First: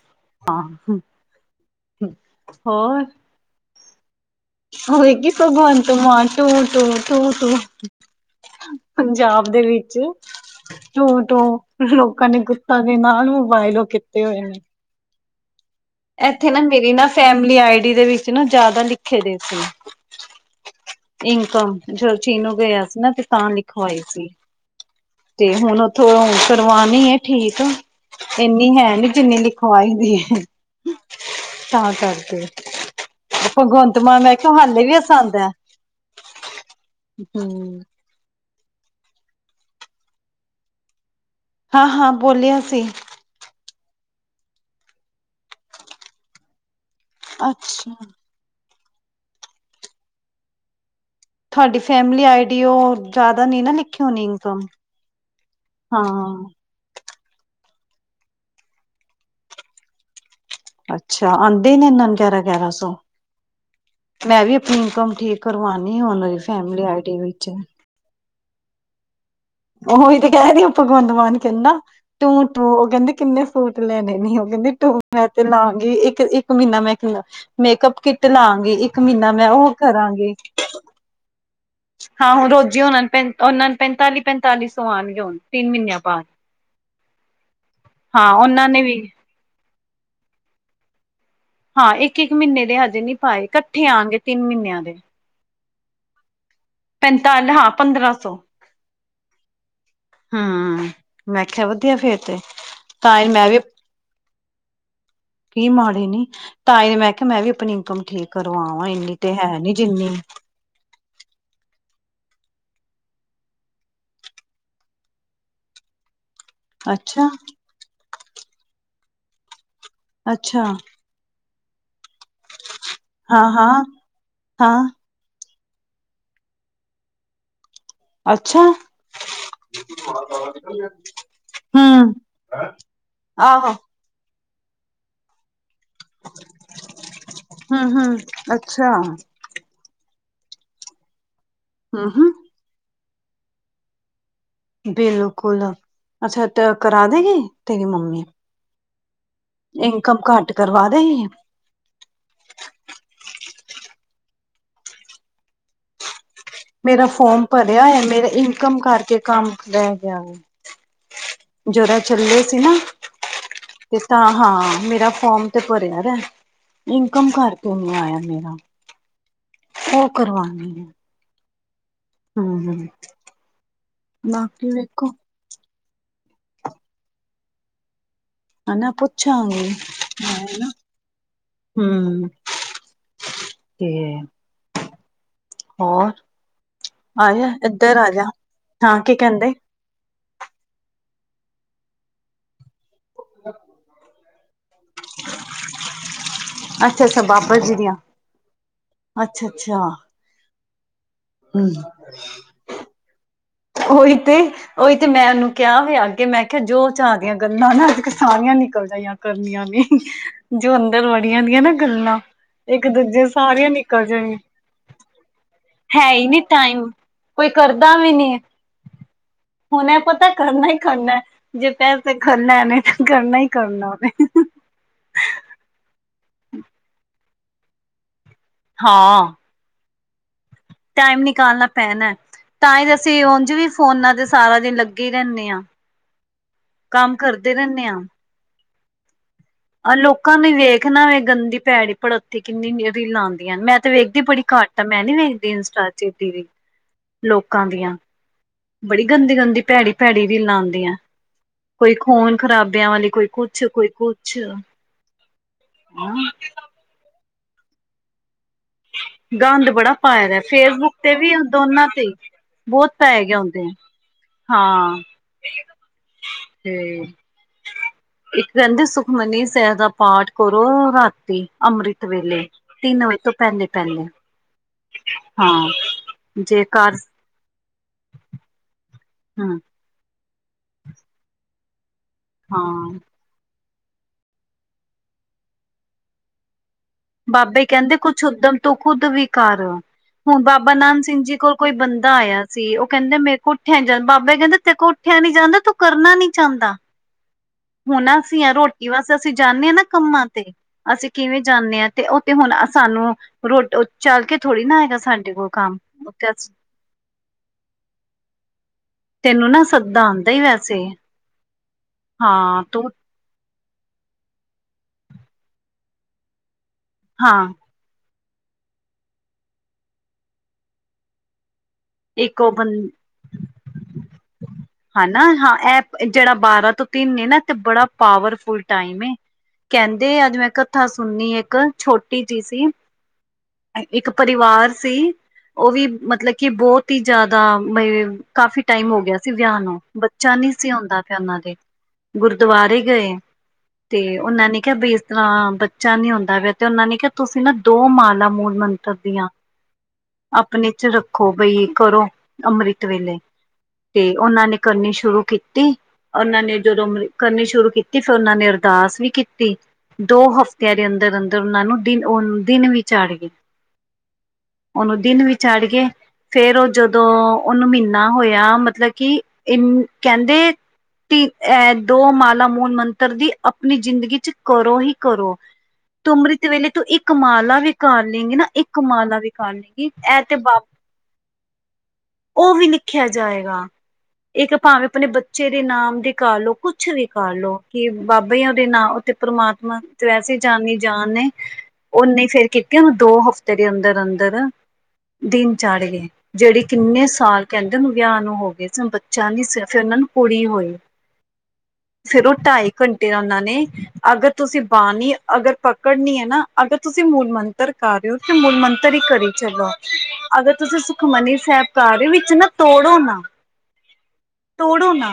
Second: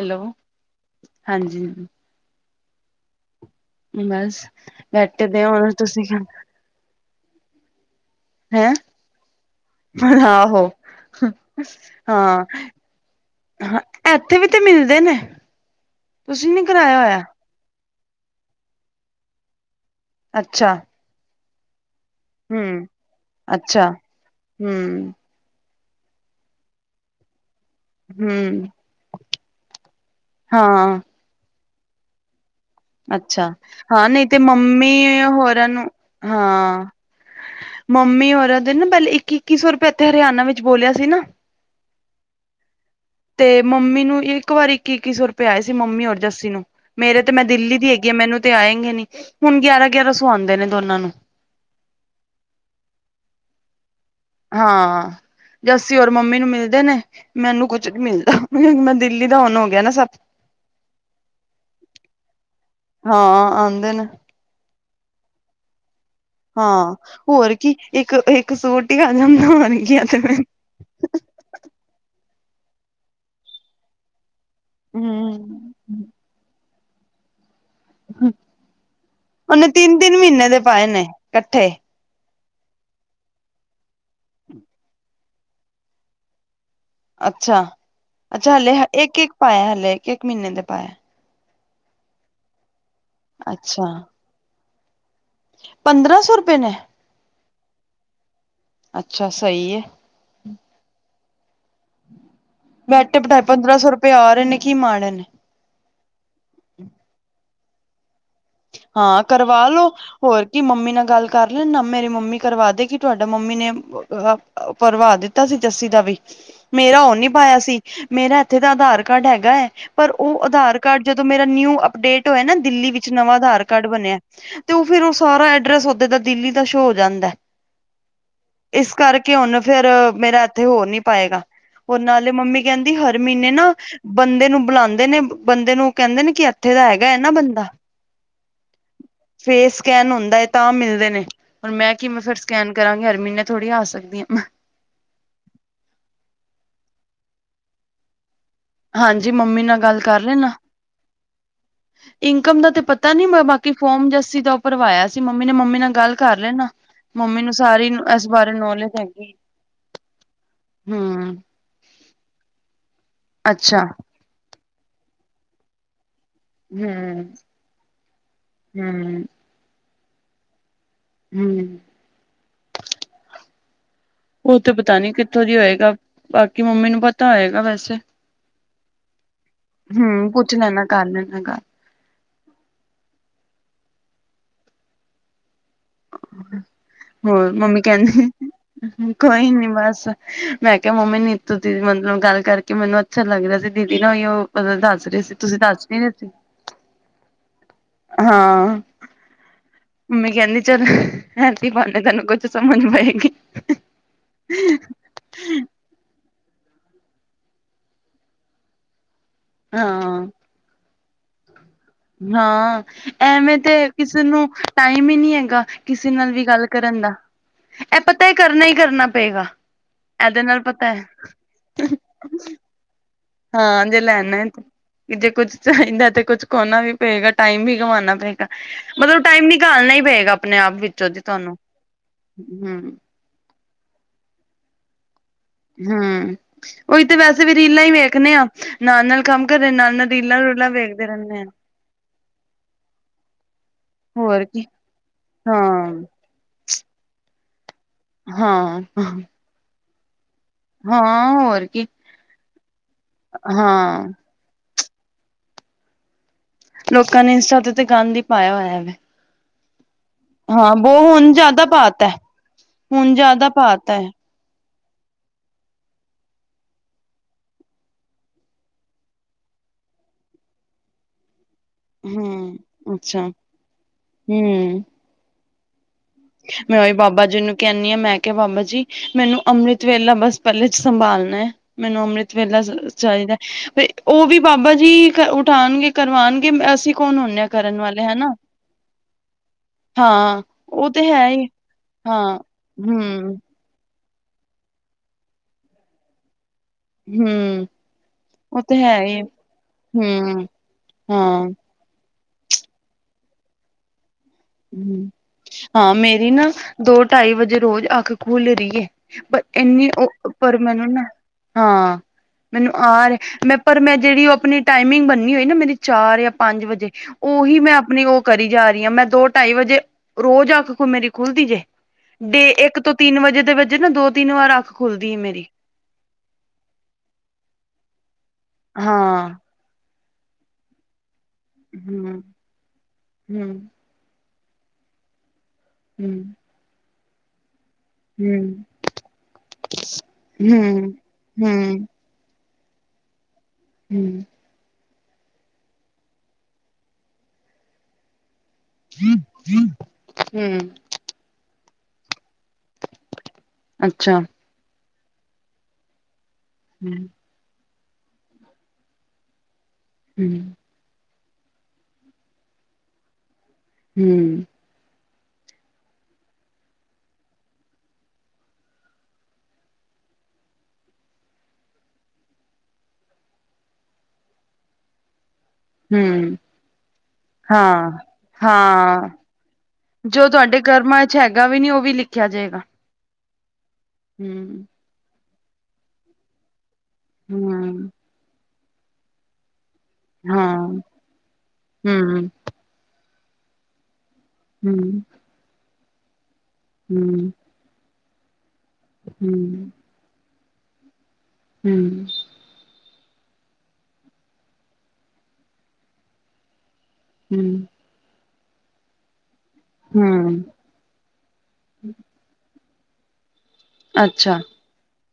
Hello ਹਾਂ ਹਾਂਜੀ ਹੋਰ ਬਸ ਬੈਠੇ ਹੋਇਗੀ ਦੇ ਹੁਣ ਭਗਵੰਤ ਤੁਸੀਂ ਮਾਨ ਟੂੰ ਤੋਂ ਟੁ ਤੋਂ ਹੈਂ ਪੰਜਾਬ ਦੇ ਵਿੱਚ ਆਹੋ ੋਟੋ ਲੋਕਾਂ ਨੇ ਹਾਂ ਗੁੱਸਾਂ ਦੇ ਨਾਲ ਮੋਬਾਇਲੋ ਕੀਤੇ ਇੱਥੇ ਹੋਏ ਵੀ ਤੇ ਨੇ ਮਿਲਦੇ ਨੇ ਇੱਥੇ ਤੁਸੀਂ ਨਾ ਨੀ ਮੇਰੀ ਕਰਾਇਆ ਨਾ ਹੋਇਆ ਫੈਮਿਲੀ ਆਈ ਡ ਦੇ ਵਿੱਚ ਨਾ ਜਿਆਦਾ ਲਿਖੇ ਦੇ ਸੀ ਅੱਛਾ ਇਨਕਮ ਜਦੋਂ ਚੀਨ ਨੂੰ ਗਿਆ ਹਮ ਸੀ ਨਾ ਤੇ ਤਾਂ ਅੱਛਾ ਲਿਖਵਾਏ ਸੀ ਹਮ ਤੇ ਹੁਣ ਉੱਥੋਂ ਕਰਵਾਾਨ ਆ ਠੀਕ ਹਮ ਇੰਨੀ ਹੈ ਨੀ ਜਿੰਨੀ ਲਿਖਵਾਈ ਦੀ ਹੈ ਹਾਂ ਤਾਂ ਕਰਦੇ ਅੱਛਾ ਹਾਂ ਨਹੀਂ ਤੇ ਮੰਮੀ ਹੋਰਾਂ ਨੂੰ ਹਾਂ ਹਮ ਮੰਮੀ ਰਾਂ ਦੇ ਨਾ ਪਹਿਲੇ ਇੱਕ ਇੱਕੀ ਸੌ ਰੁਪਇ ਇੱਥੇ ਹਰਿਆਣਾ ਵਿੱਚ ਬੋਲਿਆ ਸੀ ਨਾ ਹਾਂ ਹਾਂ ਬੋਲਿਆ ਸੀ ਤੇ ਮੰਮੀ ਨੂੰ ਇੱਕ ਵਾਰੀ ਇੱਕ ਇੱਕੀ ਸੌ ਰੁਪਇਆ ਆਏ ਸੀ ਮੰਮੀ ਔਰ ਜੱਸੀ ਨੂੰ ਮੇਰੇ ਤੇ ਮੈਂ ਦਿੱਲੀ ਦੀ ਅੱਛਾ। ਹੈਗੀ ਆ ਮੈਨੂੰ ਤੇ ਆਏਗੇ ਨੀ ਹੁਣ ਗਿਆਰਾਂ ਗਿਆਰਾਂ ਸੌ ਆਉਂਦੇ ਨੇ ਦੋਨਾਂ ਨੂੰ ਤੁਹਾਡੀ ਫੈਮਿਲੀ ਆਈਡੀ ਉਹ ਜ਼ਿਆਦਾ ਨਹੀਂ ਨਾ ਲਿਖੇ ਹੋਣੀ ਇਨਕਮ ਹਾਂ ਜੱਸੀ ਹਾਂ ਹੋਰ ਮੰਮੀ ਨੂੰ ਮਿਲਦੇ ਨੇ ਮੈਨੂੰ ਕੁਛ ਨੀ ਮਿਲਦਾ ਮੈਂ ਦਿੱਲੀ ਦਾ ਨ ਹੋ ਗਿਆ ਨਾ ਸਭ ਅੱਛਾ ਆਉਂਦੇ ਹੀ ਨੇ ਇਨਾਂ ਗਿਆਰਾਂ ਗਿਆਰਾਂ ਸੌ ਹਾਂ ਆਉਂਦੇ ਨੇ ਮੈਂ ਵੀ ਇਨਕਮ ਠੀਕ ਕਰਵਾਉਣੀ ਉਹ ਹਾਂ ਹੋਰ ਕੀ ਇੱਕ ਇੱਕ ਸੂਟ ਹੀ ਆ ਜਾਂਦਾ ਹੋ ਉਹੀ ਤੇ ਕਹਿ ਰਹੀ ਆ ਭਗਵੰਤ ਮਾਨ ਕਹਿੰਦਾ ਤੂੰ ਤੂੰ ਉਹ ਕਹਿੰਦੇ ਕਿੰਨੇ ਸੂਟ ਲੈਣੇ ਨੇ ਉਹ ਕਹਿੰਦੇ ਟੂ ਹਮ ਮੈਂ ਤੇ ਲਾਵਾਂਗੀ ਇੱਕ ਇੱਕ ਮਹੀਨਾ ਮੈਂ ਮੇਕਅਪ ਕਿੱਟ ਲਾਵਗੀ ਇੱਕ ਮਹੀਨਾ ਮੈਂ ਉਹਨੇ ਉਹ ਤਿੰਨ ਤਿੰਨ ਕਰਾਂਗੀ ਮਹੀਨੇ ਦੇ ਪਾਏ ਨੇ ਇਕੱਠੇ ਹਾਂ ਹੁਣ ਰੋਜ਼ੀ ਉਹਨਾਂ ਨੂੰ ਪ ਉਹਨਾਂ ਨੂੰ ਪੈਂਤਾਲੀ ਪੈਤਾਲੀ ਸੌ ਆਉਣਗੇਣ ਤਿੰਨ ਮਹੀਨਿਆਂ ਬਾਅਦ ਅੱਛਾ ਹਾਂ ਅੱਛਾ ਉਹਨਾਂ ਹਲੇ ਨੇ ਵੀ ਇੱਕ ਇੱਕ ਪਾਾਇਆ ਹਲੇ ਇੱਕ ਇੱਕ ਮਹੀਨੇ ਦੇ ਪਾਾਇਆ ਹਾਂ ਇੱਕ ਇੱਕ ਮਹੀਨੇ ਦੇ ਹਜੇ ਨਹੀਂੀ ਪਾਏ ਇਕੱਠੇ ਅੱਛਾ ਆਉਣਗੇ ਤਿੰਨ ਮਹੀਨਿਆਂ ਦੇ ਪੰਦਰਾਂ ਸੌ ਰੁਪਏ ਨੇ ਪੈਂਤਾਲੀ ਹਾਂ ਪੰਦਰਾਂ ਸੌ ਅੱਛਾ ਸਹੀ ਹੈ [unintelligible] ਮੈਂਖਿਆ ਵਧੀਆ ਫੇਰ ਤੇ ਤਾਂ ਬੈਠੇ ਹੀ ਬਿਠਾਏ ਮੈਂ ਵੀ ਪੰਦਰਾਂ ਸੌ ਰੁਪਏ ਆ ਰਹੇ ਨੇ ਕੀ ਮਾੜੇ ਨੇ ਕੀ ਮਾੜੇ ਨੀ ਤਾਈ ਨੇ ਮੈਂ ਕਿਹਾ ਮੈਂ ਵੀ ਆਪਣੀ ਇਨਕਮ ਠੀਕ ਕਰਵਾਵਾਂ ਇੰਨੀ ਤੇ ਹੈ ਨੀ ਜਿੰਨੀ ਕਿ ਮੰਮੀ ਨਾਲ ਗੱਲ ਕਰ ਲੈਣ ਨਾ ਮੇਰੀ ਮੰਮੀ ਕਰਵਾ ਦੇ ਕਿ ਤੁਹਾਡਾ ਮੰਮੀ ਨੇ ਭਰਵਾ ਦਿੱਤਾ ਸੀ ਜੱਸੀ ਦਾ ਵੀ ਮੇਰਾ ਉਹ ਨੀ ਅੱਛਾ ਪਾਇਆ ਸੀ ਮੇਰਾ ਇੱਥੇ ਤਾਂ ਆਧਾਰ ਕਾਰਡ ਹੈਗਾ ਹੈ ਪਰ ਉਹ ਅੱਛਾ ਆਧਾਰ ਕਾਰਡ ਜਦੋਂ ਮੇਰਾ ਨਿਊ ਅਪਡੇਟ ਹੋਇਆ ਨਾ ਦਿੱਲੀ ਵਿੱਚ ਨਵਾਂ ਹਾਂ ਆਧਾਰ ਹਾਂ ਕਾਰਡ ਬਣਿਆ ਤੇ ਹਾਂ ਫਿਰ ਉਹ ਸਾਰਾ ਅਡ੍ਰਸ ਓਦਰ ਦਾ ਦਿੱਲੀ ਦਾ ਸ਼ੋ ਹੋ ਜਾਂਦਾ ਅੱਛਾ ਇਸ ਕਰਕੇ ਹੂਨ ਫੇਿਰ ਮੇਰਾ ਇੱਥੇ ਹੋਰ ਨੀ ਪਾਏਗਾ ਉਹ ਹੂੰ ਨਾਲੇ ਮੰਮੀ ਕਹਿੰਦੀ ਹਰ ਮਹੀਨੇ ਆਹੋ ਨਾ ਬੰਦੇ ਨੂੰ ਬੁਲਾਉਂਦੇ ਨੇ ਬੰਦੇ ਨੂੰ ਕਹਿੰਦੇ ਨੇ ਕਿ ਇੱਥੇ ਦਾ ਹੈਗਾ ਹੈ ਨਾ ਬੰਦਾ [unintelligible] ਅੱਛਾ ਫੇਸ ਸਕੈਨ ਹੁੰਦਾ ਹੈ ਤਾਂ ਮਿਲਦੇ ਨੇ ਹੁਣ ਮੈਂ ਕਿ ਮਤ ਹੂੰ ਫਿਰ ਸਕੈਨ ਕਰਾਂਗੇ, ਹਰ ਮਹੀਨੇ ਥੋੜ੍ਹੀ ਆ ਸਕਦੀ ਆ। ਬਿਲਕੁਲ, ਅੱਛਾ ਕਰਾ ਦੇਗੀ ਤੇਰੀ ਮੰਮੀ ਹਾਂਜੀ, ਮੰਮੀ ਨਾਲ ਗੱਲ ਇਨਕਮ ਕਰ ਰਹੇ ਨਾ। ਘੱਟ ਕਰਵਾ ਦੇਗੀ ਇਨਕਮ ਦਾ ਤੇ ਪਤਾ ਨੀ ਬਾਕੀ ਫੋਰਮ ਜਸੀ ਦਾ ਭਰਵਾਇਆ ਸੀ ਮੰਮੀ ਨੇ ਮੰਮੀ ਨਾਲ ਗੱਲ ਕਰ ਲੈਣਾ ਮੇਰਾ ਮੰਮੀ ਫੋਮ ਨੂੰ ਭਰਿਆ ਸਾਰੀ ਹੋਇਆ ਮੇਰਾ ਇਸ ਬਾਰੇ ਇਨਕਮ ਨੌਲੇਜ ਕਰਕੇ ਹੈਗੀ ਕੰਮ ਰਹਿ ਗਿਆ ਵੇ ਹਮ ਜਰਾ ਚੱਲੇ ਸੀ ਨਾ ਅੱਛਾ ਤੇ ਤਾਂ ਹਾਂ ਮੇਰਾ ਫੋਮ ਤੇ ਭਰਿਆ ਰ ਹੂੰ ਇਨਕਮ ਕਰਕੇ ਮ ਆਇਆ ਮੇਰਾ ਹੂੰ ਉਹ ਕਰਵਾਾਨੀ ਹੈ [unintelligible] ਬਾਕੀ ਵੇਖੋ ਉਥੋਂ ਦੀ ਹੋਏਗਾ ਬਾਕੀ ਮੰਮੀ ਨੂੰ ਪਤਾ ਹੋਏਗਾ ਵੈਸੇ ਹਨਾ ਪੁੱਛਾਂਗੀ ਹਮ ਪੁੱਛ ਮੈਂ ਨਾ ਲੈਣਾ ਕਰ ਲੈਣਾ ਗਲ ਹੂੰ, ਤੇ ਹੋਰ ਹੋਰ ਆਜਾ ਮੰਮੀ ਇੱਧਰ ਆਜਾ ਹਾਂ ਕਹਿੰਦੇ ਕੀ ਕੋਈ ਕਹਿੰਦੇ ਨੀ ਬਸ ਮੈਂ ਕਿਹਾ ਮੰਮੀ ਨੀਤੂ ਦੀਦੀ ਮਤਲਬ ਗੱਲ ਕਰਕੇ, ਮੈਨੂੰ ਅੱਛਾ ਲੱਗ ਰਿਹਾ ਸੀ ਦੀਦੀ ਨਾਈ ਉਹ ਦੱਸ। ਦੱਸ ਰਹੇ ਸੀ, ਤੁਸੀਂ ਦੱਸ ਕੇ ਰਹੇ ਸੀ। ਅੱਛਾ, ਅੱਛਾ ਬਾਬਾ ਜੀ ਦੀਆਂ। ਹਾਂ, ਅੱਛਾ ਅੱਛਾ ਮੰਮੀ ਕਹਿੰਦੀ ਚਲ ਹੈਥ ਹੂੰ ਪਾਉਂਦੇ ਤੈਨੂੰ ਕੁੱਛ ਸਮਝ ਆਏਗੀ। ਉਈ ਤੇ, ਤੇ ਮੈਂ ਉਹਨੂੰ ਕਿਹਾ ਵੀ ਅੱਗੇ ਮੈਂ ਕਿਹਾ, ਜੋ ਚਾਰ ਦੀਆਂ ਗੱਲਾਂ ਨਾ ਅੱਜ-ਕੱਲ ਸਾਰੀਆਂ ਨਿਕਲ ਜਾਈਆਂ। ਕਰਨੀਆਂ ਨੇ ਹਾਂ ਜੋ ਅੰਦਰ ਵੜੀਆਂ ਦੀਆਂ ਨਾ, ਗੱਲਾਂ ਹਾਂ ਇੱਕ ਦੂਜੇ ਐਵੇਂ ਸਾਰੀਆਂ ਤੇ ਨਿਕਲ ਕਿਸੇ ਜਾਣੀਆਂ ਨੂੰ ਟਾਈਮ ਹੀ ਨਹੀਂ ਹੈਗਾ। ਹੈ ਕਿਸੇ ਹੀ ਨਾਲ ਨਹੀਂ ਵੀ ਗੱਲ ਟਾਈਮ ਕਰਨ, ਦਾ ਕੋਈ ਇਹ ਪਤਾ ਇਹ ਕਰਨਾ ਹੀ ਕਰਨਾ ਪਏਗਾ। ਹੋਣਾ ਪਤਾ ਇਹਦੇ ਨਾਲ ਕਰਨਾ ਹੀ, ਪਤਾ ਹੈ ਖਕਨਾ ਜੇ ਪਿਆ ਤੇ ਖਕਨਾ ਨੇ ਤਾਂ ਕਰਨਾ ਹੀ ਹਾਂ ਕਰਨਾ ਜੇ ਉਹਨੇ ਲੈਣਾ ਤੇ ਜੇ ਕੁੱਛ ਚਾਹੀਦਾ, ਤੇ ਕੁੱਛ ਕਣਾ ਵੀ ਪਏਗਾ ਟਾਈਮ ਵੀ ਕਮਉਣਾ ਪਏਗਾ ਮਤਲਬ ਹਾਂ ਟਾਈਮ ਨੀ। ਗੱਲਣਾ ਪਏਗਾ ਆਪਣੇ ਆਪ ਵਿੱਚ ਟਾਈਮ ਨਿਕਾਲਣਾ ਪੈਣਾ ਤਾਂ ਹੀ, ਅਸੀਂ ਉਝ ਵੀ ਫੋਨਾਂ ਤੇ ਸਾਰਾ ਦਿਨ ਲੱਗੇ ਹੀ ਰਹਿੰਦੇ ਹਾਂ। ਹੂੰ ਉਹੀ ਤੇ ਕੰਮ ਵੈਸੇ ਵੀ ਕਰਦੇ ਰੀਲਾਂ ਰਹਿੰਦੇ ਹੀ ਹਾਂ ਵੇਖਣੇ, ਆ ਨਾਲ ਨਾਲ ਕੰਮ ਕਰ। ਆਹ ਲੋਕਾਂ ਨੂੰ ਵੇਖਣਾ ਵਾ ਗੰਦੀ ਭੈੜੀ ਪੜੱਤੀ ਕਿੰਨੀ ਰੀਲਾਂ ਆਉਂਦੀਆਂ, ਮੈਂ ਤੇ ਵੇਖਦੀ ਬੜੀ ਹੋਰ ਕੀ ਘੱਟ ਤਾਂ ਮੈਂ ਨੀ ਵੇਖਦੀ ਇੰਸਟਾ ਹਾਂ, ਚਟੀ ਵੀ, [unintelligible] ਲੋਕਾਂ ਦੀਆਂ ਹਾਂ, ਬੜੀ ਗੰਦੀ ਗੰਦੀ ਭੈੜੀ ਭੈੜੀ ਵੀ ਲਾਂਉਂਦੀ। ਹਾਂ ਹੋਰ ਕੀ ਕੋਈ ਖੂਨ ਖ਼ਰਾਬਿਆਂ ਵਾਲੀ ਕੋਈ ਕੁਛ ਕੋਈ ਹਾਂ ਕੁ ਅੱਛਾ, ਲੋਕਾਂ ਨੇ ਇੰਸਟਾ ਤੇ ਗੰਦ ਹੀ ਪਾਇਆ ਹੋਇਆ ਵਾ, ਗੰਦ ਬੜਾ, ਪਏ ਦਾ ਫੇਸਬੁੱਕ ਤੇ ਹੁਣ ਵੀ ਜ਼ਿਆਦਾ ਦੋਨਾਂ ਤੇ ਪਾਤਾ ਬਹੁਤ ਹੁਣ ਪਏ ਗ ਜ਼ਿਆਦਾ ਹੁੰਦੇ ਆ। ਪਾਤਾ ਹੈ ਹਾਂ, ਇੱਕ ਕਹਿੰਦੇ ਸੁਖਮਨੀ ਸਹਿ ਦਾ ਪਾਠ ਕਰੋ। ਅੰਮ੍ਰਿਤ ਵੇਲੇ ਹੂੰ। ਤਿੰਨ ਵਜੇ ਅੱਛਾ ਤੋਂ ਪਹਿਲੇ, ਪਹਿਲੇ ਹੂੰ, ਹਾਂ, ਜੇ ਮੈਂ ਉਹੀ ਕਰ ਬਾਬਾ ਜੀ ਨੂੰ ਕਹਿੰਦੀ ਆ, ਮੈਂ ਕਿਹਾ ਬਾਬਾ ਜੀ ਮੈਨੂੰ ਹਮ ਅੰਮ੍ਰਿਤ ਵੇਲਾ ਬਸ ਪਹਿਲੇ ਚ ਸੰਭਾਲਣਾ ਐ, ਮੈਨੂੰ ਅੰਮ੍ਰਿਤ ਵੇਲਾ ਚ ਹਾਂ ਚਾਹੀਦਾ ਐ ਪਰ ਉਹ ਵੀ ਬਾਬਾ ਜੀ, ਉਠਾਉਣਗੇ ਕਰਵਾਉਣਗੇ ਅਸੀਂ ਕੌਣ ਹੁੰਦੇ ਹਾਂ ਬਾਬੇ ਕਰਨ ਕਹਿੰਦੇ ਵਾਲੇ ਕੁਛ ਹਨਾ ਉਦਮ ਤੋਂ ਖੁੱਦ ਵੀ ਕਰ, ਹੁਣ ਹਾਂ ਬਾਬਾ ਬਾਬਾ ਉਹ ਨਾਨ ਤੇ ਸਿੰਘ ਹੈ ਜੀ ਹੀ ਕੋਲ ਕੋਈ ਬੰਦਾ ਹਾਂ ਆਇਆ ਸੀ, ਉਹ ਕਹਿੰਦੇ ਹਮ ਮੇਰੇ ਕੋਲ ਉੱਠਿਆ ਜਾਂਦਾ, ਬਾਬੇ ਕਹਿੰਦਾ ਤੇ ਕੋ ਉੱਠਿਆ ਨੀ ਜਾਂਦਾ ਤੂੰ ਕਰਨਾ ਨੀ ਚੁੰਦਾ। ਹੂੰ ਹੁਣ ਅਸੀਂ ਆ ਰੋਟੀ ਵਾਸਤੇ ਅਸੀਂ ਜਾਂਦੇ ਆ ਨਾ ਕੰਮਾਂ ਤੇ, ਹਮ ਅਸੀਂ ਕਿਵੇਂ ਹਾਂ ਜਾਂਦੇ ਐ ਤੇ ਉਹ ਤੇ ਹੁਣ ਸਾਨੂੰ ਰੋ ਚੱਲ ਕੇ ਥੋੜ੍ਹੀ ਨਾ ਹੈਗਾ ਹੂੰ ਸਾਡੇ ਕੋਲ ਕੰਮ ਹਾਂ, ਮੇਰੀ ਨਾ ਦੋ ਢਾਈ ਵਜੇ ਰੋਜ਼ ਅੱਖ ਭੁੱਲ ਰਹੀਏ, ਪਰ ਤੈਨੂੰ ਨਾ ਇੰਨੀ ਸੱਦਾ ਉਹ ਆਉਂਦਾ ਹੀ ਪਰ ਵੈਸੇ ਮੈਨੂੰ ਨਾ ਹਾਂ ਹਾਂ ਮੈਨੂੰ ਤੂੰ ਆ ਰਿਹਾ, ਮੈਂ ਪਰ ਮੈਂ ਜਿਹੜੀ ਉਹ ਆਪਣੀ ਟਾਈਮਿੰਗ ਬਣਨੀ ਹੋਈ ਨਾ, ਮੇਰੀ ਚਾਰ ਜਾਂ ਪੰਜ ਵਜੇ, ਹਾਂ ਉਹੀ ਮੈਂ ਆਪਣੀ ਉਹ ਕਰੀ ਜਾ ਰਹੀ, ਹਾਂ ਮੈਂ ਦੋ ਢਾਈ ਵਜੇ ਰੋਜ਼ ਆਖ ਕੋ ਮੇਰੀ ਖੁੱਲਦੀ ਜੇ, ਡੇ ਉਹ ਬੰ ਇੱਕ ਤੋਂ ਤਿੰਨ ਵਜੇ ਦੇ ਵਜੇ ਨਾ ਦੋ ਤਿੰਨ ਵਾਰ ਖੁੱਲਦੀ ਹੈ ਹਨਾ ਮੇਰੀ ਹਾਂ, ਇਹ ਜਿਹੜਾ ਬਾਰਾਂ ਤੋਂ ਤਿੰਨ ਆ ਨਾ ਤੇ ਬੜਾ ਪਾਵਰਫੁਲ ਟਾਈਮ ਆ। ਹਾਂ ਕਹਿੰਦੇ, ਅੱਜ ਮੈਂ ਕਥਾ ਸੁਣਨੀ ਇੱਕ ਹਮ ਛੋਟੀ ਜੀ ਸੀ। ਹਮ ਇੱਕ ਪਰਿਵਾਰ ਸੀ, ਉਹ ਵੀ ਮਤਲਬ ਹਮ ਕਿ ਬਹੁਤ ਜ਼ਿਆਦਾ ਕਾਫੀ ਹਮ ਟਾਈਮ ਹੋ ਗਿਆ। ਵਿਆਹ ਨੂੰ ਬੱਚਾ ਨਹੀਂ ਸੀ ਹਮ ਹੁੰਦਾ ਪਿਆ ਉਹਨਾਂ ਦੇ, ਹਮ ਗੁਰਦੁਆਰੇ ਗਏ। ਤੇ ਹਮ ਉਹਨਾਂ ਨੇ ਕਿਹਾ ਬੇ ਆਹ ਬੱਚਾ ਨੀ ਹੁੰਦਾ ਵਆ, ਤੇ ਉਹਨਾਂ ਨੇ ਕਿਹਾ ਤੁਸੀਂ ਨਾ ਦੋ ਮਾਲਾ ਮੂਲ ਮੰਤ ਤਰ ਦੀਆਂ ਹਮ ਆਪਣੇ 'ਚ ਰੱਖੋ ਬਈ ਕਰੋ, ਅੰਮ੍ਰਿਤ ਵੇਲੇ। ਤੇ ਅੱਛਾ ਉਹਨਾਂ ਨੇ ਕਰਨੀ ਸ਼ੁਰੂ ਕੀਤੀ, ਉਹਨਾਂ ਨੇ ਜਦੋਂ ਹਮ ਕਰਨੀ ਸ਼ੁਰੂ ਕੀਤੀ, ਫਿਰ ਉਹਨਾਂ ਨੇ ਅਰਦਾਸ ਵੀ ਕੀਤੀ ਦੋ ਹਮ ਹਫ਼ਤੇ ਤਿਆਂ ਅੰਦਰ ਅੰਦਰ ਉਹਨਾਂ ਨੂੰ ਦਿਨ ਉਹ ਦਿਨ ਵੀ ਚਾੜ ਗਏ। ਹੂੰ ਉਹਨੂੰ ਦਿਨ ਵੀ ਚੜ ਗਏ, ਫੇਰ ਉਹ ਜਦੋਂ ਉਹਨੂੰ ਮਹੀਨਾ ਹੋਇਆ ਮ ਤਲਬ ਕਿ ਕਹਿੰਦੇ ਤੀ ਅਹ ਦੋ ਮਾਲਾ ਮੂਲ ਮੰਤਰ ਦੀ ਆਪਣੀ ਜ਼ਿੰਦਗੀ 'ਚ ਕਰੋ ਹੀ ਕਰੋ। ਤੂੰ ਹਮ ਅੰਮ੍ਰਿਤ ਵੇਲੇ ਤੂੰ ਇੱਕ ਮਾਲਾ ਵੀ ਹਾਂ ਕਰ ਲੈਂਗੀ ਨਾ, ਇੱਕ ਹਾਂ ਮਾਲਾ ਵੀ ਕਰ ਲੇਗੀ। ਜੋ ਤੁਹਾਡੇ ਕਰਮਾਂ ਵਿੱਚ ਹੈਗਾ ਵੀ ਨੀ ਉਹ ਵੀ ਲਿਖਿਆ ਜਾ ਉਹ ਵੀ ਲਿਖਿਆ ਜਾਏਗਾ, ਇੱਕ ਹਮ ਭਾਵੇਂ ਆਪਣੇ ਬੱਚੇ ਦੇ ਨਾਮ ਦੇ ਕਰ ਲਓ, ਕੁਛ ਕੁਛ ਵੀ ਕਰ ਲਓ, ਹਮ ਕਿ ਬਾਬਾ ਜੀ ਨਾ ਉਤੇ ਨਾਂ ਉੱਤੇ ਪਰਮਾਤਮਾ ਤੇ ਵੈਸੇ ਹਾਂ ਜਾਨੀ ਜਾਨ ਨੇ, ਉਹਨੇ ਫੇਰ ਕੀਤੀ ਉਹਨੂੰ ਦੋ ਹਫ਼ਤੇ ਦੇ ਅੰਦਰ ਅੰਦਰ ਹੂੰ ਦਿਨ ਚੜ੍ਹ ਗਏ, ਜਿਹੜੀ ਕਿੰਨੇ ਸਾਲ ਕਹਿੰਦੇ ਵਿਆਹ ਨੂੰ ਹੋ ਗਏ ਸਾ, ਬੱਚਾ ਨੀ ਸਾ, ਫਿਰ ਹੂੰ-ਹੂੰ-ਹੂੰ-ਹੂੰ-ਹੂੰ-ਹੂੰ ਉਹਨਾਂ ਨੂੰ ਕੁੜੀ ਹੋਈ। ਹੂੰ ਫਿਰ ਉਹ ਢਾਈ ਘੰਟੇ ਉਹਨਾਂ ਨੇ, ਅਗਰ ਤੁਸੀਂ ਬਾਣੀ ਅਗਰ ਪਕੜਨੀ ਹੈ ਨਾ। ਅਗਰ ਤੁਸੀਂ ਮੂਲ ਮੰਤਰ ਕਰ ਰਹੇ ਹੋ, ਤੇ ਮੂਲ ਮੰਤਰ ਹੀ ਕਰੀ ਚੱਲੋਂ, ਅਗਰ ਤੁਸੀਂ ਮਨੀ ਸਾਹਿਬ ਕਰ ਵਿੱਚ ਨਾ ਤੋੜੋ ਨਾ। ਅੱਛਾ ਤੋੜੋ ਨਾ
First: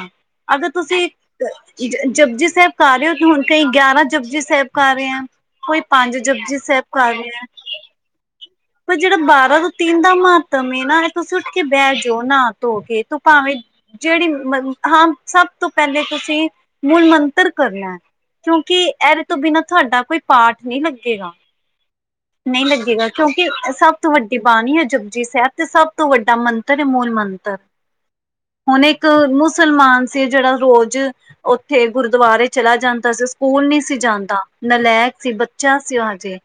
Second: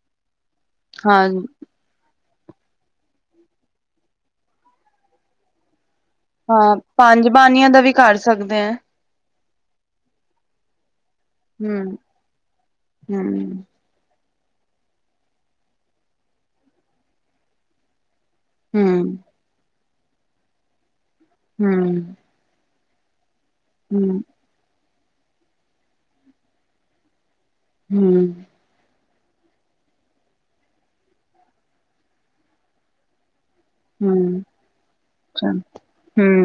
ਅਗਰ, ਤੁਸੀਂ ਹਾਂ, ਜੱ ਜ ਜਪਜੀ ਸਾਹਿਬ ਕਰ ਰਹੇ ਹੋ, ਹੁਣ ਕਈ ਗਿਆਰਾਂ ਜੁਪਜੀ ਸਾਹਿਬ ਕਰ ਰਹੇ ਆ ਕੋਈ ਪੰਜ ਜਪੁਜੀ ਹਾਂ ਸਾਹਿਬ ਕਰ ਪੰਜ ਰਿਹਾ ਆ। ਬਾਣੀਆਂ ਦਾ ਵੀ ਕਰ ਸਕਦੇ ਐ। ਪਰ ਜਿਹੜਾ ਬਾਰਾਂ ਤੋਂ ਤਿੰਨ ਦਾ ਮਹਤਮ ਐ ਨਾ ਤੁਸੀਂ ਉੱਠ ਕੇ ਬਹਿ ਹੂੰ-ਹੂੰ-ਹੂੰ-ਹੂੰ-ਹੂੰ-ਹੂੰ ਜਾਓ ਨਾ ਧੋ ਕੇ, ਤੂੰ ਭਾਵੇਂ ਜਿਹੜੀ ਮ ਹਾਂ, ਸਭ ਤੋਂ ਪਹਿਲੇ ਤੁਸੀਂ ਮੂਲ ਮੰਤਰ ਕਰਨਾ ਐ। ਕਿਉਂਕਿ ਇਹਦੇ ਤੋਂ ਬਿਨਾਂ ਤੁਹਾਡਾ ਕੋਈ ਪਾਠ ਨਹੀਂ ਲੱਗੇਗਾ। ਹੂੰ ਨਹੀਂ ਲੱਗੇਗਾ, ਕਿਉਂਕਿ ਸਭ ਤੋਂ ਵੱਡੀ ਬਾਣੀ ਐ ਜਪੁਜੀ ਸਾਹਿਬ ਤੇ ਸਭ ਤੋਂ ਵੱਡਾ ਮੰਤਰ ਐ, ਮੂਲ ਮੰਤਰ। ਹਮ ਹੁਣ ਇੱਕ ਮੁਸਲਮਾਨ ਸੀ ਜਿਹੜਾ ਰੋਜ਼ ਉੱਥੇ ਗੁਰਦੁਆਰੇ ਚਲਾ ਜਾਂਦਾ ਸੀ ਸਕੂਲ ਨੀ ਸੀ ਜਾਂਦਾ ਨਲੈਕ ਸੀ ਅੱਛਾ ਬੱਚਾ ਸੀ ਉਹ ਹਜੇ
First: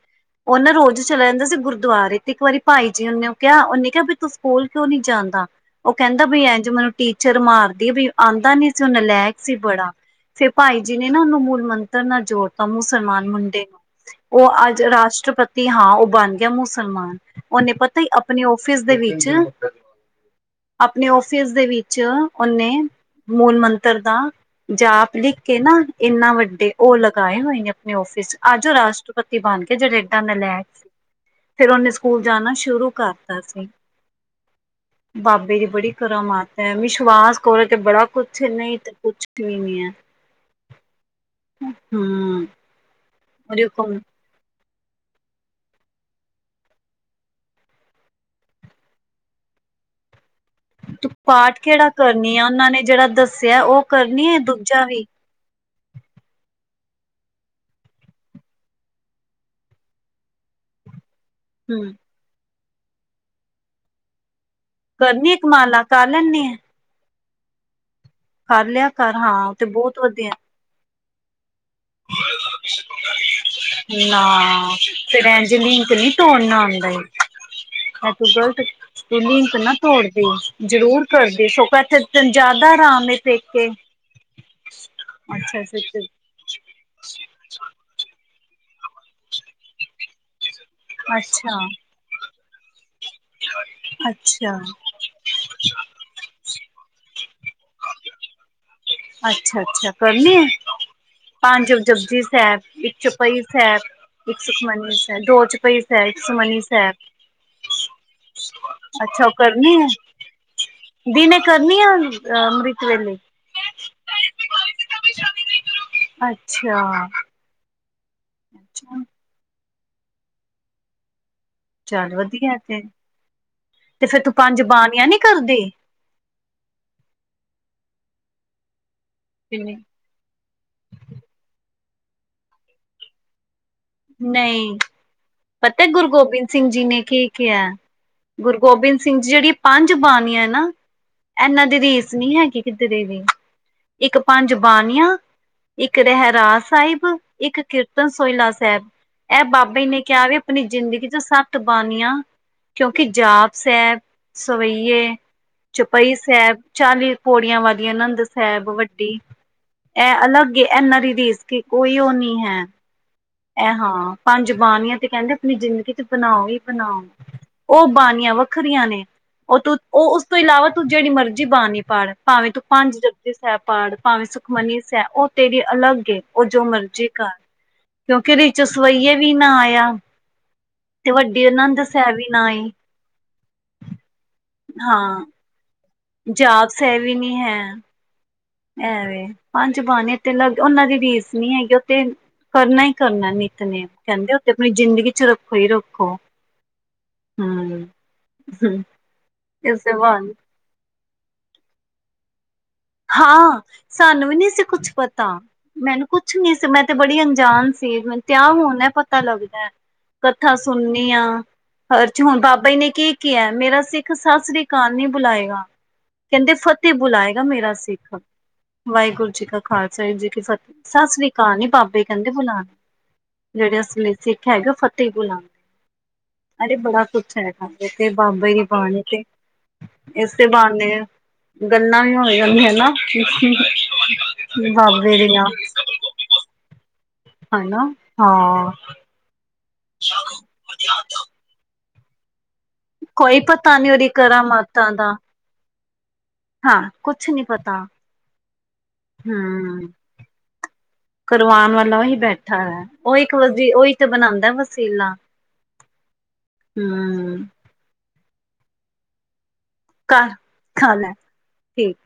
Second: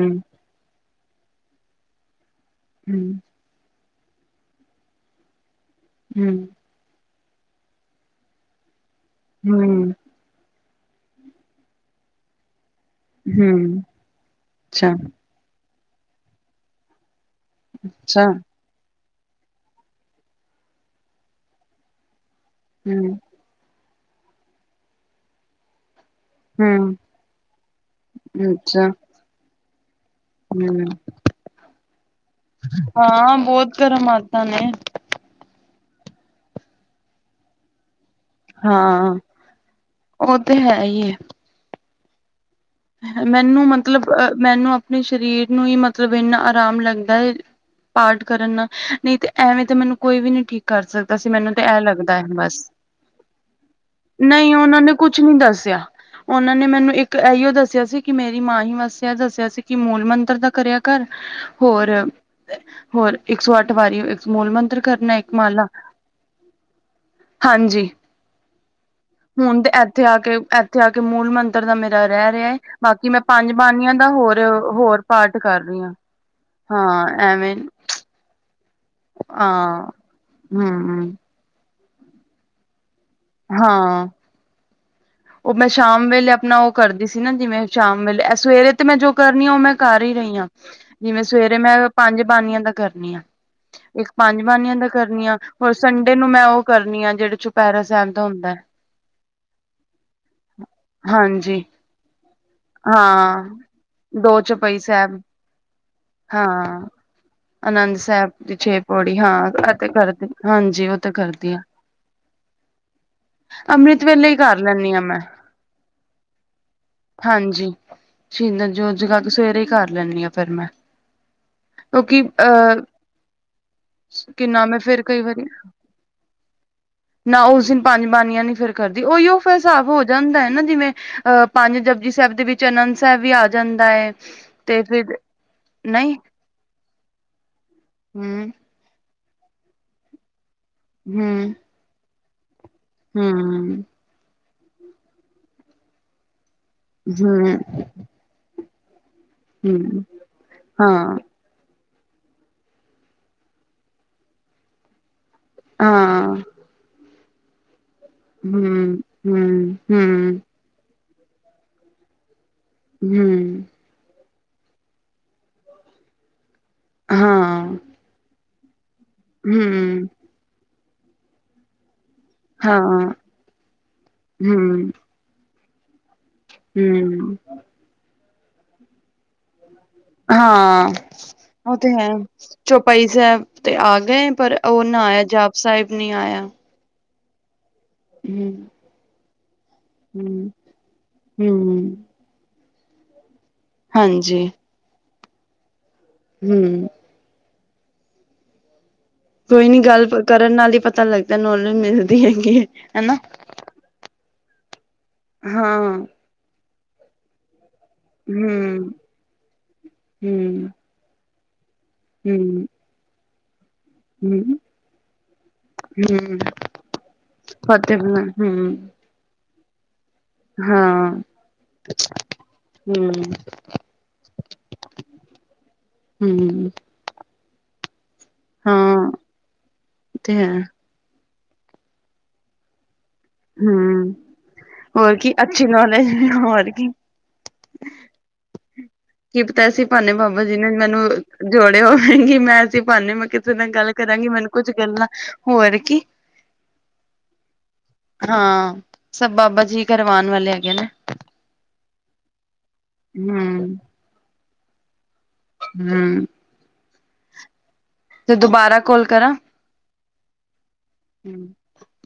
ਉਹ ਨਾ ਰੋਜ਼ ਚਲਾ ਜਾਂਦਾ ਸੀ ਗੁਰਦੁਆਰੇ ਤੇ ਇੱਕ ਵਾਰੀ ਭਾਈ ਜੀ ਉਹਨੇ ਕਿਹਾ ਉਹਨੇ ਕਿਹਾ ਵੀ ਤੂੰ ਸਕਲ ਕਿਉਂ ਨੀ ਜਾਂਦਾ ਉਹ ਕਹਿੰਦਾ ਬਈ ਹੂੰ-ਹੂੰ-ਹੂੰ-ਹੂੰ-ਹੂੰ ਇਂਝ ਮੈਨੂੰ ਟੀਚਰ ਮਾਰਦੀ ਬਈ ਆਉਂਦਾ ਨੀ ਸੀ ਉਹ ਨਲੈਕ ਸੀ ਬੜਾ ਫਿਰ ਭਾਈ ਜੀ ਨੇ ਨਾ ਉਹਨੂੰ ਮੂਲ ਮੰਤਰ ਨਾਲ ਜੋੜ ਮੁਸਲਮਾਨ ਮੁੰਡੇ ਨੂੰ ਉਹ ਅੱਜ ਅੱਛਾ, ਰਾਸ਼ਟਰਪਤੀ ਹਾਂ ਉਹ ਬਣ ਗਿਆ ਮੁਸਲਮਾਨ ਉਹਨੇ ਪਤਾ ਹੀ ਅੱਛਾ ਆਪਣੇ ਫਿਸ ਦੇ ਵਿੱਚ ਆਪਣੇ ਫਿਸ ਦੇ ਵਿੱਚ ਉਹਨੇ ਹਮ ਮੂਲ ਮੰਤਰ ਦਾ ਜਾਪ ਲਿਖ ਕੇ ਨਾ ਇੰਨਾ ਵੱਡਾ ਉਹ ਹੂੰ-ਹੂੰ ਲਗਾਏ ਹੋਏ ਨੇ ਆਪਣੇ ਆਫਿਸ ਚ ਆਜੋ ਉਹ ਅੱਛਾ ਰਾਸ਼ਟਰਪਤੀ ਬਣ ਕੇ ਜਿਹੜੇ ਜਨੇਤਾਂ ਨੇ ਲੈਟ ਹੂੰ ਫਿਰ ਉਹਨੇ ਸਕੂਲ ਜਾਣਾ ਸ਼ੁਰੂ ਹਾਂ ਕਰਤਾ ਸੀ ਬਹੁਤ ਕਰਮਾਤਾ ਨੇ ਬਾਬੇ ਦੀ ਬੜੀ ਕਰ ਮਾਤ ਹੈ ਵਿਸ਼ਵਾਸ ਖੋਲ ਕੇ ਬੜਾ ਕੁਛ ਕੁੱਛ ਨਹੀਂ ਤਾਂ ਹਾਂ ਕੁੱਛ ਵੀ ਨੀ ਹੈ ਉਹ ਤੇ ਹੈ ਈ ਐ ਹੂ ਮੈਨੂੰ ਮਤਲਬ ਅ ਮੈਨੂੰ ਆਪਣੇ ਸਰੀਰ ਨੂੰ ਹੀ ਮਤਲਬ ਇੰਨਾ ਆਰਾਮ ਲੱਗਦਾ ਹੈ ਪਾਠ ਕਰਨ ਨਹੀਂ ਤੇ ਐਵੇਂ ਤਾਂ ਮੈਨੂੰ ਕੋਈ ਵੀ ਨੀ ਠੀਕ ਕਰ ਤੂੰ ਸਕਦਾ ਸੀ ਮੈਨੂੰ ਪਾਠ ਤੇ ਇਹ ਕਿਹੜਾ ਲੱਗਦਾ ਹੈ ਕਰਨੀ ਆ ਬਸ ਉਹਨਾਂ ਨੇ ਜਿਹੜਾ ਦੱਸਿਆ ਉਹ ਕਰਨੀ ਹੈ ਨਹੀਂ ਉਹਨਾਂ ਦੂਜਾ ਨੇ ਵੀ ਕੁਛ ਨੀ ਦੱਸ ਉਹਨਾਂ ਨੇ ਮੈਨੂੰ ਇੱਕ ਇਹੀਓ ਦੱਸਿਆ ਦੱਸਿਆ ਸੀ ਕਿ ਮੇਰੀ ਮਾਂ ਹੀ ਵਾਸਿਆ ਦੱਸਿਆ ਸੀ ਕਿ ਮੂਲ ਮੰਤਰ ਦਾ ਕਰਿਆ ਕਰ ਹੂੰ ਹੋਰ ਹੋਰ ਇੱਕ ਸੌ ਅੱਠ ਵਾਰੀ ਮੂਲ ਮੰਤਰ ਕਰਨਾ ਕਰਨੀ ਇੱਕ ਮਾਲਾ ਇੱਕਮਾਲਾ ਕਰ ਲੈਂਦੀ ਆ ਹਾਂਜੀ ਕਰ ਲਿਆ ਕਰ ਹਾਂ ਹੁਣ ਤੇ ਬਹੁਤ ਇੱਥੇ ਆ ਵਧੀਆ ਕੇ ਉੱਥੇ ਆ ਕੇ ਮੂਲ ਮੰਤਰ ਦਾ ਮੇਰਾ ਰਹਿ ਰਿਹਾਏ ਨਾ ਹੋਰ ਫਿਰ ਪਾਠ ਕਰ ਰਹੀ ਐਜਲੀਕ ਹਾਂ ਨੀ ਤੋੜਨਾ ਆਉਂਦਾ ਹਾਂ ਐਵੇਂ ਆਪ ਤੂੰ ਗ਼ਲਤ ਤੇ ਡੇਲੀ ਨਾ ਹਾਂ ਤੋੜਦੇ ਜ਼ਰੂਰ ਹੂੰ ਕਰ ਇੱਕ ਸੌ ਪੈਂਤੀ ਦਿਨ ਜ਼ਿਆਦਾ ਆਰਾਮ ਹੈ ਪੇਕੇ ਹਾਂ ਉਹ ਅੱਛਾ ਮੈਂ ਅੱਛਾ ਸ਼ਾਮ ਵੇਲੇ ਆਪਣਾ ਉਹ ਕਰਦੀ ਸੀ ਨਾ ਜਿਵੇਂ ਸ਼ਾਮ ਵੇਲੇ ਸਵੇਰੇ ਤੇ ਮੈਂ ਜੋ ਕਰਨੀ ਆ ਉਹ ਮੈਂ ਕਰ ਹੀ ਰਹੀ ਹਾਂ ਜਿਵੇਂ ਸਵੇਰੇ ਮੈਂ ਪੰਜ ਬਾਨੀਆਂ ਦਾ ਕਰ ਨਹੀਂ ਆ ਇੱਕ ਪੰਜ ਅੱਛਾ ਬਾਣੀਆਂ ਦਾ ਕਰਨੀ ਆ ਹੋਰ ਸੰਡੇ ਨੂੰ ਮੈਂ ਉਹ ਕਰਨੀ ਆ ਜਿਹੜੇ ਚੁਪਹਿਰਾ ਸਾਹਿਬ ਦਾ ਹੁੰਦਾ ਅੱਛਾ ਅੱਛਾ ਕਰਨੀ ਆ ਹਾਂਜੀ ਜਬਜੀ ਸਾਹਿਬ ਇੱਕ ਚਪਈ ਹਾਂ ਸਾਹਿਬ ਇੱਕ ਦੋ ਚੌਪਈ ਸੁਖਮਨੀ ਸਾਹਿਬ ਦੋ ਚਪਈ ਸਾਹਿਬ ਇੱਕ ਸੁਮਨੀ ਹਾਂ ਸਾਹਿਬ ਆਨੰਦ ਸਾਹਿਬ ਦੀ ਛੇ ਪੌੜੀ ਅੱਛਾ ਉਹ ਹਾਂ ਕਰਨੀ ਹੈ ਅਤੇ ਕਰਦੀ ਹਾਂਜੀ ਉਹ ਤੇ ਦਿਨੇ ਕਰਦੀ ਆ ਕਰਨੀ ਹੈ ਅੰਮ੍ਰਿਤ ਹਾਂ ਨਹੀਂ ਅੰਮ੍ਰਿਤ ਵੇਲੇ ਹੀ ਕਰ ਲੈਂਦੀ ਹੈ ਮੈਂ ਅੱਛਾ ਹਾਂਜੀ ਸ਼ਦ ਜੋ ਜਗਾ ਕੇ ਸਵੇਰੇ ਹੀ ਕਰ ਲੈਦੀ ਆਾਂ ਫਿਰ ਮੈਂ ਚੱਲ ਕਿਉਂਕਿ ਵਧੀਆ ਤੇ ਅਹ ਤੇ ਫੇਰ ਤੂੰ ਪੰਜ ਕਿਨਾ ਮੈਂ ਫਿਰ ਬਾਣੀਆਂ ਨੀ ਕਈ ਵਾਰੀ ਕਰਦੀ ਨਾ ਉਸ ਦਿਨ ਪੰਜ ਬਾਨੀਆਂ ਨੀ ਫਿਰ ਕਰਦੀ ਉਹੀ ਉਹ ਫਿਰ ਕਿੰਨੀ ਸਾਫ਼ ਹੋ ਜਾਂਦਾ ਹੈ ਨਾ ਜਿਵੇਂ ਅਹ ਪੰਜ ਜਪਜੀ ਸਾਹਿਬ ਦੇ ਵਿੱਚ ਆਨੰਦ ਸਾਹਿਬ ਵੀ ਆ ਜਾਂਦਾ ਹੈ ਨਹੀਂ ਤੇ ਫਿਰ ਪਤਾ ਗੁਰੂ ਨਹੀਂ ਗੋਬਿੰਦ ਸਿੰਘ ਜੀ ਨੇ ਕੀ ਕਿਹਾ ਹਮ ਗੁਰੂ ਗੋਬਿੰਦ ਸਿੰਘ ਸਿੰਘ 'ਚ ਜਿਹੜੀ ਪੰਜ ਬਾਣੀਆਂ ਨਾ ਹਮ ਇਹਨਾਂ ਦੀ ਰੀਸ ਨਹੀਂ ਹੈਗੀ ਕਿਧਰੇ ਵੀ। ਹਮ ਇੱਕ ਪੰਜ ਬਾਣੀਆਂ ਹੈ। ਇੱਕ ਰਹਿਰਾਸ ਸਾਹਿਬ ਹਮ ਇੱਕ ਕੀਰਤਨ ਸੋਹਿਲਾ। ਸਾਹਿਬ ਇਹ ਬਾਬੇ ਜੀ ਨੇ ਹਮ ਕਿਹਾ ਵੀ ਆਪਣੀ ਜ਼ਿੰਦਗੀ ਹਾਂ ਚੋਂ ਸਭ। ਬਾਨੀਆਂ ਕਿਉਂਕਿ ਜਾਪ ਸਾਹਿਬ ਸਵਈਏ। ਚੌਪਈ ਹਾਂ ਸਾਹਿਬ, ਚਾਲੀ ਪੌੜੀਆਂ ਵਾਲੀ, ਆਨੰਦ ਸਾਹਿਬ, ਹਮ ਵੱਡੀ ਹਮ ਇਹ ਹਮ ਅਲੱਗ। ਕਿ ਐਨਾ ਦੀ ਰੀਸ ਕੋਈ ਉਹ ਨੀ ਹੈ। ਹੂ। ਇਹ ਹਾਂ ਪੰਜ ਬਾਣੀਆਂ ਤੇ ਕਹਿੰਦੇ ਆਪਣੀ ਜ਼ਿੰਦਗੀ 'ਚ ਬਣਾਓ ਹੀ ਬਣਾਓ। ਹਾਂ ਉਹ ਬਾਣੀਆਂ ਵੱਖਰੀਆਂ ਨੇ ਉਹ ਤੂੰ ਹਮ ਉਹ ਉਸ ਤੋਂ ਇਲਾਵਾ ਤੂੰ ਜਿਹੜੀ ਮਰਜ਼ੀ ਬਾਣੀ ਪੜ। ਭਾਵੇਂ ਤੂੰ ਪੰਜ ਹਾਂ ਜਪੁਜੀ ਸਾਹਿਬ ਪੜ। ਭਾਵੇਂ ਸੁਖਮਨੀ ਹਮ ਸਾਹਿਬ ਉਹ ਤੇਰੀ ਅਲੱਗ ਏ। ਉਹ ਜੋ ਮਰਜ਼ੀ ਕਰ ਹਮ ਕਿਉਂਕਿ ਇਸ 'ਚ ਸਵਈਏ ਵੀ ਨਾ ਆਇਆ ਹਾਂ। ਤੇ ਵੱਡੀ ਉਹ ਆਨੰਦ ਤੇ ਹੈ ਸਾਹਿਬ ਵੀ ਨਾ ਆਈ ਚੌਪਾਈ ਸਾਹਿਬ ਤੇ ਆ ਗਏ। ਪਰ ਉਹ ਨਾ ਆਇਆ ਜਾਪ ਸਾਹਿਬ ਨੀ ਆਇਆ ਹੈ। ਸੇਵਾ ਨਹੀਂ ਹੈ। ਹੂ,,, ਐਵੇਂ ਪੰਜ ਬਾਣੀ ਤੇ ਲ ਉਹਨਾਂ ਦੀ ਰੀਸ ਨੀ ਹੈਗੀ ਹੂੰ ਉਹਥ ਕਰਨਾ ਹੀ ਕਰਨਾ ਨੇ ਨੇ ਕਹਿੰਦੇ ਹਾਂਜੀ ਉਥੇ ਆਪਣੀ ਜ਼ਿੰਦਗੀ ਚ ਰੱਖੋ ਹੀ ਰੱਖੋ ਹੂ,,, ਹੂ ਹੂ,,, ਕੋਈ ਨੀ ਗੱਲ ਕਰਨ ਨਾਲ ਹੀ ਪਤਾ ਲੱਗਦਾ ਨੌਲੇਜ ਮਿਲਦੀ ਹੈਗੀ ਹੈ ਹਨਾ। ਹਾਂ ਸਾਨੂੰ ਵੀ ਨੀ ਸੀ ਕੁਛ ਪਤਾ ਹਾਂ ਹੂੰ। ਮੈਨੂੰ ਕੁਛ ਨੀ ਸੀ ਮੈਂ ਤੇ ਬੜੀ ਅਣਜਾਨ ਕੇਵਲ ਤੇ ਆ ਹੋਣਾ ਹੂੰ, ਪਤਾ ਲੱਗਦਾ ਕੱਥਾ ਹੂੰ, ਸੁਣਨੀ ਹਾਂ। ਹਰ 'ਚ ਹੁਣ ਬਾਬਾ ਜੀ ਨੇ ਕੀ ਕਿਹਾ ਮੇਰਾ ਸਿੱਖ। ਸਿੱਖ ਸਤਿ ਹੂੰ, ਸ੍ਰੀ ਆਕਾਲ ਕਾਲ ਨੀ ਬੁਲਾਏਗਾ। ਹੂੰ ਕਹਿੰਦੇ ਫਤਿਹ ਬੁਲਾਏਗਾ ਮੇਰਾ ਸਿੱਖ। [unintelligible] ਹੂੰ। ਵਾਹਿਗੁਰੂ ਜੀ ਕਾ ਖਾਲਸਾ। ਵਾਹਿਗੁਰੂ ਜੀ ਕੀ ਫਤਿਹ। ਸਤਿ ਹਾਂ ਸ੍ਰੀ ਅਕਾਲ ਨੀ ਬਾਬੇ ਕਹਿੰਦੇ ਬੁਲਾਣੀ। ਹੂੰ, ਜਿਹੜੇ ਅਸਲੀ ਸਿੱਖ ਹੈਗੇ। [unintelligible] ਉਹ ਫਤਿਹ ਬੁਲਾਂਦੇ ਆ ਹੂੰ ਅਰੇ ਬੜਾ ਕੁਛ ਹੈ। ਹਾਂ ਤੇ ਬਾਬੇ ਦੀ ਬਾਣੀ ਹਾਂ ਤੇ ਤੇ ਇਸੇ ਹੈ ਬਾਹਨੇ। ਗੱਲਾਂ ਵੀ ਹੋ ਜਾਂਦੀਆਂ ਨੇ। ਹਨਾ। [unintelligible] ਹੂੰ ਹੋਰ ਕੀ ਅੱਛੀ ਨੌਲੇਜ ਹੋਰ ਕੀ। ਹਨਾ ਹਾਂ। ਕੀ ਪਤਾ ਐਸੇ ਬਹਾਨੇ ਬਾਬਾ ਜੀ ਨੇ ਮੈਨੂੰ ਜੋੜਿਆਂ ਹੋਵੇ ਕਿ ਮੈਂ। ਇਸੇ ਬਹਾਨੇ ਮੈਂ ਕੋਈ ਕਿਸੇ ਨਾਲ ਪਤਾ ਨੀ ਗੱਲ ਉਹਦੀ ਕਰਾਂਗੀ ਮੈਨੂੰ ਕੁੱਝ ਕਰਾਮਾਤਾਂ ਗੱਲਾਂ ਦਾ ਹੋਰ ਕੀ। ਹਾਂ ਕੁਛ ਨੀ ਪਤਾ ਹਾਂ ਸਭ ਬਾਬਾ ਜੀ ਹਮ ਕਰਵਾਨ ਵਾਲੇ ਹੈਗੇ ਨੇ। ਕਰਵਾਉਣ ਵਾਲਾ ਉਹੀ ਬੈਠਾ ਏ। ਉਹ ਇੱਕ ਵਾਰੀ ਹਮ ਉਹੀ ਤੇ ਬਣਾਉਂਦਾ ਹੈ। ਵਸੀਲਾ। ਹੂੰ। ਹੂੰ। ਤੇ ਦੁਬਾਰਾ ਕੌਲ ਕਰਾਂ। [unintelligible] ਹੂੰ। ਠੀਕ।